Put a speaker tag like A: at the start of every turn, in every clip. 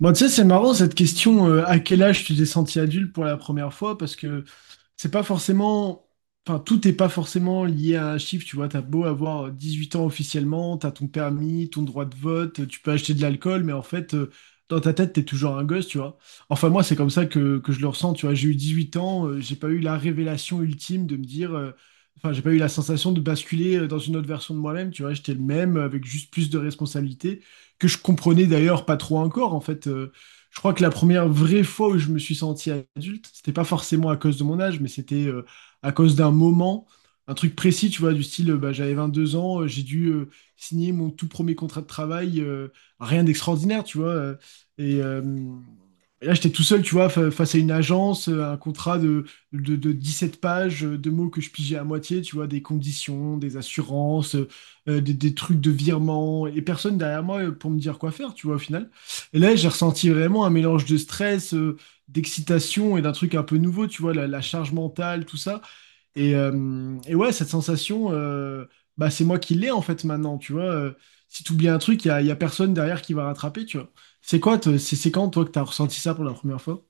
A: Bon, tu sais, c'est marrant cette question, à quel âge tu t'es senti adulte pour la première fois, parce que c'est pas forcément, enfin, tout n'est pas forcément lié à un chiffre, tu vois, t'as beau avoir 18 ans officiellement, t'as ton permis, ton droit de vote, tu peux acheter de l'alcool, mais en fait, dans ta tête, t'es toujours un gosse, tu vois. Enfin, moi, c'est comme ça que je le ressens, tu vois, j'ai eu 18 ans, j'ai pas eu la révélation ultime de me dire, enfin, j'ai pas eu la sensation de basculer dans une autre version de moi-même, tu vois, j'étais le même, avec juste plus de responsabilités que je comprenais d'ailleurs pas trop encore. En fait, je crois que la première vraie fois où je me suis senti adulte, c'était pas forcément à cause de mon âge, mais c'était à cause d'un moment, un truc précis, tu vois, du style, bah, j'avais 22 ans, j'ai dû signer mon tout premier contrat de travail, rien d'extraordinaire, tu vois. Et, et là, j'étais tout seul, tu vois, face à une agence, un contrat de 17 pages, de mots que je pigeais à moitié, tu vois, des conditions, des assurances, des trucs de virement et personne derrière moi pour me dire quoi faire, tu vois, au final. Et là, j'ai ressenti vraiment un mélange de stress, d'excitation et d'un truc un peu nouveau, tu vois, la charge mentale, tout ça. Et ouais, cette sensation, bah, c'est moi qui l'ai en fait maintenant, tu vois. Si tu oublies un truc, y a personne derrière qui va rattraper, tu vois. C'est quoi, c'est quand, toi, que tu as ressenti ça pour la première fois?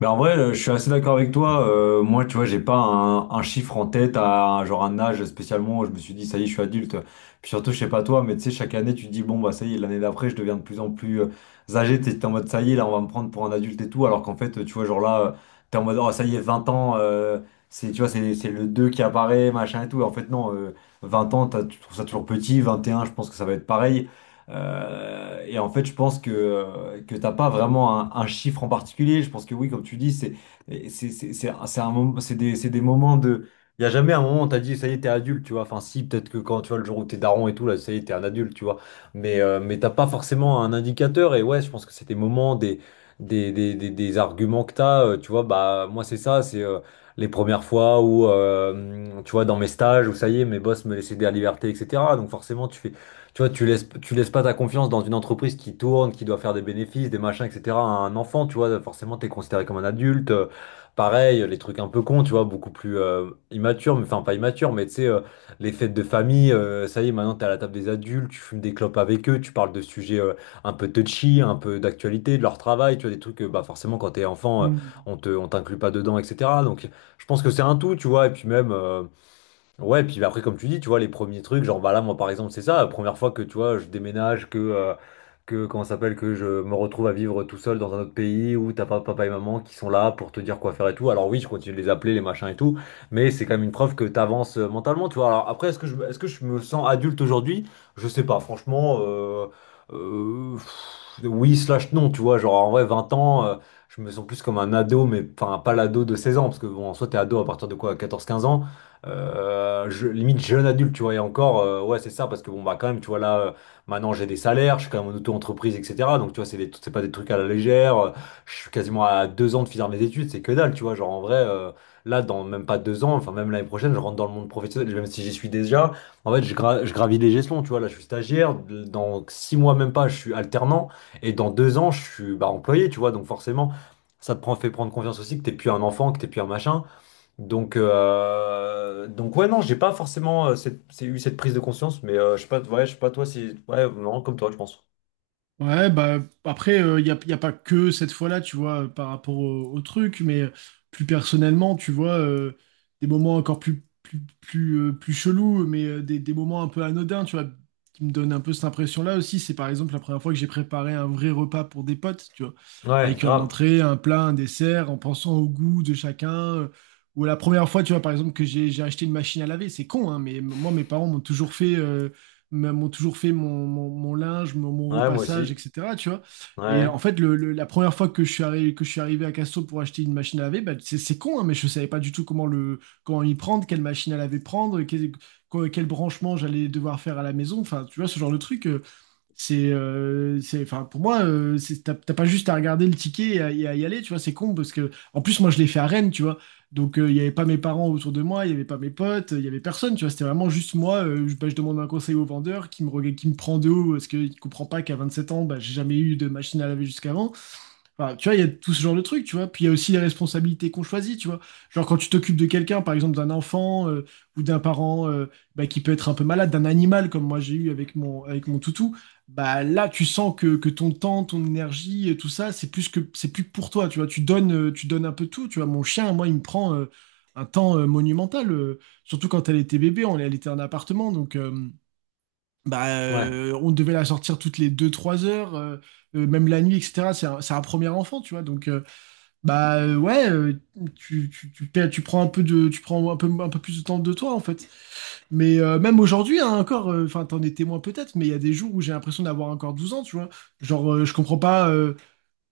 B: Mais en vrai, je suis assez d'accord avec toi. Moi, tu vois, j'ai pas un chiffre en tête, genre un âge spécialement où je me suis dit, ça y est, je suis adulte. Puis surtout, je sais pas toi, mais tu sais, chaque année, tu te dis, bon, bah ça y est, l'année d'après, je deviens de plus en plus âgé. T'es en mode, ça y est, là, on va me prendre pour un adulte et tout. Alors qu'en fait, tu vois, genre là, t'es en mode, oh, ça y est, 20 ans, c'est, tu vois, c'est le 2 qui apparaît, machin et tout. Et en fait, non, 20 ans, tu trouves ça toujours petit. 21, je pense que ça va être pareil. Et en fait, je pense que t'as pas vraiment un chiffre en particulier. Je pense que oui, comme tu dis, c'est des moments de. Il n'y a jamais un moment où t'as dit, ça y est, t'es adulte, tu vois. Enfin, si, peut-être que quand tu vois le jour où t'es daron et tout, là, ça y est, t'es un adulte, tu vois. Mais, t'as pas forcément un indicateur. Et ouais, je pense que c'est des moments, des arguments que t'as. Tu vois, bah, moi, c'est ça, c'est les premières fois où, tu vois, dans mes stages, où ça y est, mes boss me laissaient de la liberté, etc. Donc, forcément, tu fais. Tu vois, tu laisses pas ta confiance dans une entreprise qui tourne, qui doit faire des bénéfices, des machins, etc., à un enfant, tu vois, forcément, t'es considéré comme un adulte. Pareil, les trucs un peu cons, tu vois, beaucoup plus immatures, mais enfin pas immatures, mais tu sais, les fêtes de famille, ça y est, maintenant t'es à la table des adultes, tu fumes des clopes avec eux, tu parles de sujets un peu touchy, un peu d'actualité, de leur travail, tu vois, des trucs que, bah, forcément, quand t'es enfant, on t'inclut pas dedans, etc. Donc, je pense que c'est un tout, tu vois, et puis même. Ouais, puis après, comme tu dis, tu vois, les premiers trucs, genre, bah là, moi, par exemple, c'est ça, la première fois que, tu vois, je déménage, que, comment ça s'appelle, que je me retrouve à vivre tout seul dans un autre pays où t'as pas papa et maman qui sont là pour te dire quoi faire et tout. Alors oui, je continue de les appeler, les machins et tout, mais c'est quand même une preuve que t'avances mentalement, tu vois. Alors après, est-ce que je me sens adulte aujourd'hui? Je sais pas, franchement, oui, slash non, tu vois, genre, en vrai, 20 ans, je me sens plus comme un ado, mais enfin, pas l'ado de 16 ans, parce que bon, en soi, t'es ado à partir de quoi, 14 15 ans? Limite jeune adulte, tu vois, et encore, ouais, c'est ça, parce que bon, bah, quand même, tu vois, là, maintenant j'ai des salaires, je suis quand même en auto-entreprise, etc. Donc, tu vois, c'est pas des trucs à la légère. Je suis quasiment à 2 ans de finir mes études, c'est que dalle, tu vois. Genre, en vrai, là, dans même pas 2 ans, enfin, même l'année prochaine, je rentre dans le monde professionnel, même si j'y suis déjà. En fait, je gravis les échelons, tu vois. Là, je suis stagiaire, dans 6 mois, même pas, je suis alternant, et dans 2 ans, je suis bah, employé, tu vois, donc forcément. Ça te prend, fait prendre confiance aussi que t'es plus un enfant, que t'es plus un machin. Donc, ouais, non, j'ai pas forcément eu cette prise de conscience, mais je sais pas, ouais, je sais pas toi si, ouais, non, comme toi, je pense.
A: Ouais, bah après, y a pas que cette fois-là, tu vois, par rapport au truc, mais plus personnellement, tu vois, des moments encore plus chelous, mais des moments un peu anodins, tu vois, qui me donnent un peu cette impression-là aussi. C'est par exemple la première fois que j'ai préparé un vrai repas pour des potes, tu vois,
B: Ouais,
A: avec un
B: grave.
A: entrée, un plat, un dessert, en pensant au goût de chacun. euh, Ou la première fois, tu vois, par exemple, que j'ai acheté une machine à laver, c'est con, hein, mais moi, mes parents m'ont toujours fait m'ont toujours fait mon linge, mon
B: Ouais, moi
A: repassage,
B: aussi.
A: etc. Tu vois. Et
B: Ouais,
A: en fait, la première fois que je suis arrivé, que je suis arrivé à Casto pour acheter une machine à laver, bah, c'est con, hein, mais je savais pas du tout comment y prendre, quelle machine à laver prendre, quel branchement j'allais devoir faire à la maison. Enfin, tu vois, ce genre de truc. Enfin, pour moi, t'as pas juste à regarder le ticket et à y aller, tu vois, c'est con parce que, en plus, moi, je l'ai fait à Rennes, tu vois, donc il y avait pas mes parents autour de moi, il y avait pas mes potes, il y avait personne, tu vois, c'était vraiment juste moi, bah, je demande un conseil au vendeur qui me prend de haut parce qu'il comprend pas qu'à 27 ans, bah, j'ai jamais eu de machine à laver jusqu'avant. Enfin, tu vois, il y a tout ce genre de trucs, tu vois. Puis il y a aussi les responsabilités qu'on choisit, tu vois. Genre quand tu t'occupes de quelqu'un, par exemple d'un enfant ou d'un parent bah, qui peut être un peu malade, d'un animal comme moi j'ai eu avec avec mon toutou, bah là tu sens que ton temps, ton énergie, tout ça, c'est plus que pour toi, tu vois. Tu donnes un peu tout, tu vois. Mon chien, moi, il me prend un temps monumental, surtout quand elle était bébé, on, elle était en appartement, donc. Bah,
B: ouais.
A: on devait la sortir toutes les 2 3 heures, même la nuit, etc. C'est un premier enfant, tu vois. Donc, ouais, tu prends un peu de, tu prends un peu plus de temps de toi, en fait. Mais même aujourd'hui, hein, encore, enfin, t'en es témoin peut-être, mais il y a des jours où j'ai l'impression d'avoir encore 12 ans, tu vois. Genre, je comprends pas.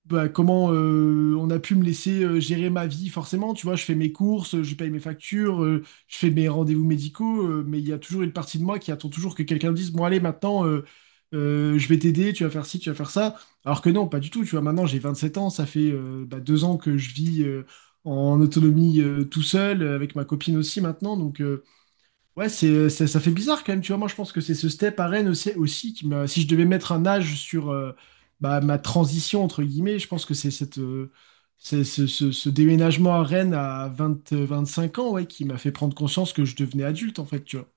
A: Bah, comment on a pu me laisser gérer ma vie, forcément. Tu vois, je fais mes courses, je paye mes factures, je fais mes rendez-vous médicaux, mais il y a toujours une partie de moi qui attend toujours que quelqu'un me dise, bon, allez, maintenant, je vais t'aider, tu vas faire ci, tu vas faire ça. Alors que non, pas du tout. Tu vois, maintenant, j'ai 27 ans, ça fait bah, 2 ans que je vis en autonomie tout seul, avec ma copine aussi maintenant. Ouais, ça fait bizarre quand même, tu vois. Moi, je pense que c'est ce step à Rennes aussi qui m'a. Si je devais mettre un âge sur bah, ma transition, entre guillemets, je pense que c'est cette, ce déménagement à Rennes à 20 cinq ans ouais, qui m'a fait prendre conscience que je devenais adulte, en fait, tu vois.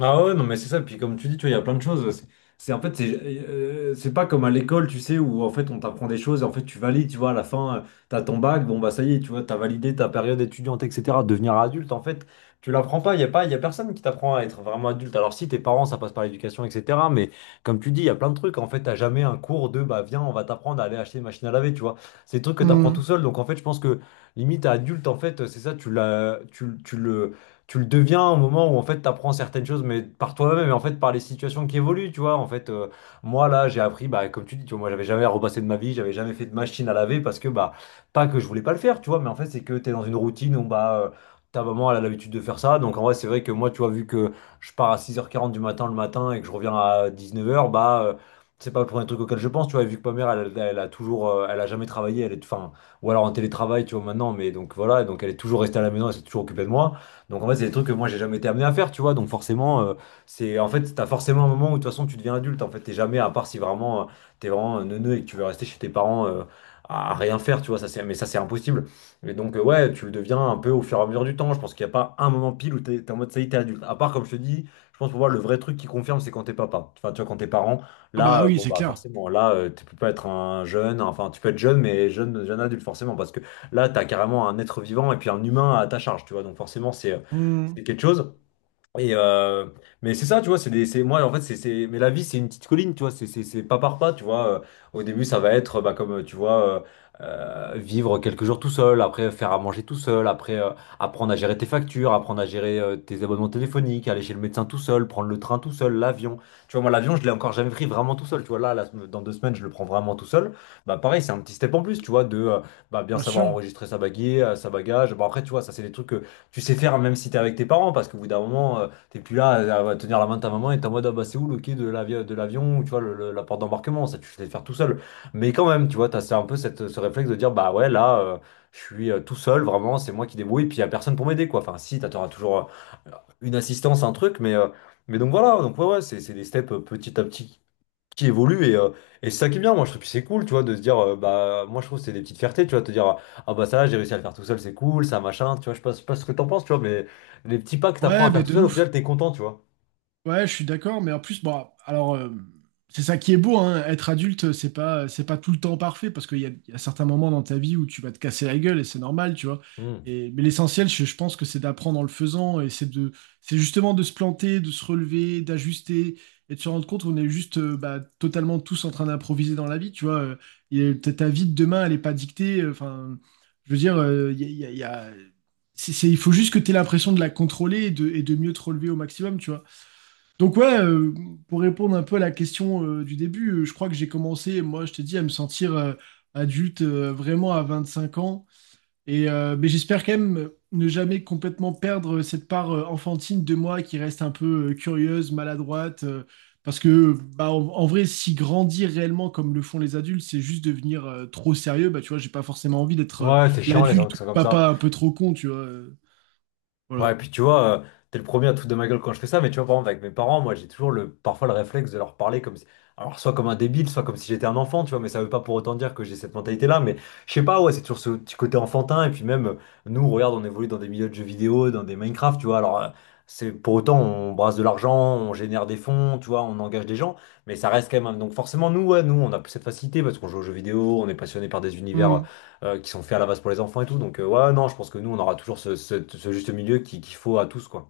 B: Ah ouais, non, mais c'est ça. Puis comme tu dis, tu vois, il y a plein de choses. En fait, c'est pas comme à l'école, tu sais, où en fait on t'apprend des choses et en fait tu valides, tu vois, à la fin, t'as ton bac, bon bah ça y est, tu vois, t'as validé ta période étudiante, etc. Devenir adulte, en fait, tu l'apprends pas. Il y a personne qui t'apprend à être vraiment adulte. Alors si tes parents, ça passe par l'éducation, etc. Mais comme tu dis, il y a plein de trucs. En fait, t'as jamais un cours de bah viens, on va t'apprendre à aller acheter une machine à laver, tu vois. C'est des trucs que t'apprends
A: Hmm.
B: tout seul. Donc en fait, je pense que limite à adulte, en fait, c'est ça, tu l'as, tu le deviens au moment où en fait tu apprends certaines choses mais par toi-même et en fait par les situations qui évoluent, tu vois. En fait, moi là j'ai appris, bah, comme tu dis, tu vois, moi j'avais jamais repassé de ma vie, j'avais jamais fait de machine à laver, parce que bah pas que je voulais pas le faire, tu vois, mais en fait c'est que tu es dans une routine où bah ta maman elle a l'habitude de faire ça. Donc en vrai c'est vrai que moi, tu vois, vu que je pars à 6h40 du matin le matin et que je reviens à 19h, bah c'est pas le premier truc auquel je pense, tu vois. Et vu que ma mère, elle, elle a toujours elle a jamais travaillé, elle est, enfin, ou alors en télétravail, tu vois, maintenant, mais donc voilà, donc elle est toujours restée à la maison, elle s'est toujours occupée de moi, donc en fait, c'est des trucs que moi j'ai jamais été amené à faire, tu vois. Donc forcément, c'est en fait, t'as forcément un moment où de toute façon tu deviens adulte. En fait, t'es jamais, à part si vraiment t'es vraiment un neuneu et que tu veux rester chez tes parents à rien faire, tu vois. Ça, c'est, mais ça, c'est impossible. Et donc, ouais, tu le deviens un peu au fur et à mesure du temps. Je pense qu'il n'y a pas un moment pile où t'es en mode ça y est, t'es adulte. À part, comme je te dis, je pense pour moi, le vrai truc qui confirme, c'est quand t'es papa. Enfin, tu vois, quand t'es parent,
A: Ah bah
B: là,
A: oui,
B: bon,
A: c'est
B: bah,
A: clair.
B: forcément, là, tu peux pas être un jeune. Enfin, tu peux être jeune, mais jeune, jeune adulte, forcément, parce que là, t'as carrément un être vivant et puis un humain à ta charge, tu vois. Donc, forcément, c'est, euh,
A: Hmm.
B: c'est quelque chose. Et mais c'est ça, tu vois, c'est moi en fait, mais la vie c'est une petite colline, tu vois, c'est pas par pas, tu vois. Au début, ça va être, bah, comme tu vois, vivre quelques jours tout seul, après faire à manger tout seul, après apprendre à gérer tes factures, apprendre à gérer tes abonnements téléphoniques, aller chez le médecin tout seul, prendre le train tout seul, l'avion. Tu vois, moi l'avion, je l'ai encore jamais pris vraiment tout seul, tu vois. Là, dans 2 semaines, je le prends vraiment tout seul. Bah pareil, c'est un petit step en plus, tu vois, de bah, bien
A: Bien
B: savoir
A: sûr.
B: enregistrer sa baguette, sa bagage. Bon après, tu vois, ça c'est des trucs tu sais faire même si t'es avec tes parents, parce qu'au bout d'un moment, t'es plus là à tenir la main de ta maman et t'es en mode ah bah c'est où le quai de l'avion, ou tu vois, la porte d'embarquement, ça tu sais faire tout seul. Mais quand même, tu vois, t'as c'est un peu cette, ce réflexe de dire bah ouais, là, je suis tout seul, vraiment, c'est moi qui débrouille, puis y a personne pour m'aider, quoi. Enfin, si, t'auras toujours une assistance, un truc, mais donc voilà, donc ouais, ouais, c'est des steps petit à petit qui évolue et c'est ça qui est bien. Moi je trouve que c'est cool, tu vois, de se dire, bah moi je trouve que c'est des petites fiertés, tu vois, te dire, ah bah ça là j'ai réussi à le faire tout seul, c'est cool ça, machin, tu vois. Je sais pas ce que t'en penses, tu vois, mais les petits pas que t'apprends
A: Ouais,
B: à faire
A: bah
B: tout
A: de
B: seul, au final
A: ouf.
B: t'es content, tu vois.
A: Ouais, je suis d'accord, mais en plus, bon, alors, c'est ça qui est beau, hein, être adulte, c'est pas tout le temps parfait, parce qu'il y a, il y a certains moments dans ta vie où tu vas te casser la gueule, et c'est normal, tu vois.
B: Hmm.
A: Et, mais l'essentiel, je pense que c'est d'apprendre en le faisant, et c'est de, c'est justement de se planter, de se relever, d'ajuster, et de se rendre compte qu'on est juste bah, totalement tous en train d'improviser dans la vie, tu vois. Et ta vie de demain, elle est pas dictée, enfin, je veux dire, il y a, il y a- il y a- c'est- il faut juste que tu aies l'impression de la contrôler et de mieux te relever au maximum, tu vois. Donc ouais, pour répondre un peu à la question du début, je crois que j'ai commencé, moi je te dis, à me sentir adulte vraiment à 25 ans. Et mais j'espère quand même ne jamais complètement perdre cette part enfantine de moi qui reste un peu curieuse, maladroite. Parce que bah, en vrai, si grandir réellement comme le font les adultes, c'est juste devenir trop sérieux, bah tu vois, j'ai pas forcément envie d'être
B: Ouais, c'est chiant les gens
A: l'adulte
B: qui
A: ou
B: sont
A: le
B: comme ça.
A: papa un peu trop con, tu vois.
B: Ouais,
A: Voilà.
B: puis tu vois, t'es le premier à te foutre de ma gueule quand je fais ça, mais tu vois, par exemple, avec mes parents, moi, j'ai toujours le, parfois le réflexe de leur parler comme si, alors, soit comme un débile, soit comme si j'étais un enfant, tu vois, mais ça veut pas pour autant dire que j'ai cette mentalité-là, mais je sais pas, ouais, c'est toujours ce petit côté enfantin, et puis même, nous, regarde, on évolue dans des milieux de jeux vidéo, dans des Minecraft, tu vois, alors, c'est pour autant, on brasse de l'argent, on génère des fonds, tu vois, on engage des gens, mais ça reste quand même, donc forcément, nous, ouais, nous, on a plus cette facilité parce qu'on joue aux jeux vidéo, on est passionné par des univers qui sont faits à la base pour les enfants et tout. Donc, ouais, non, je pense que nous, on aura toujours ce juste milieu qu'il faut à tous, quoi.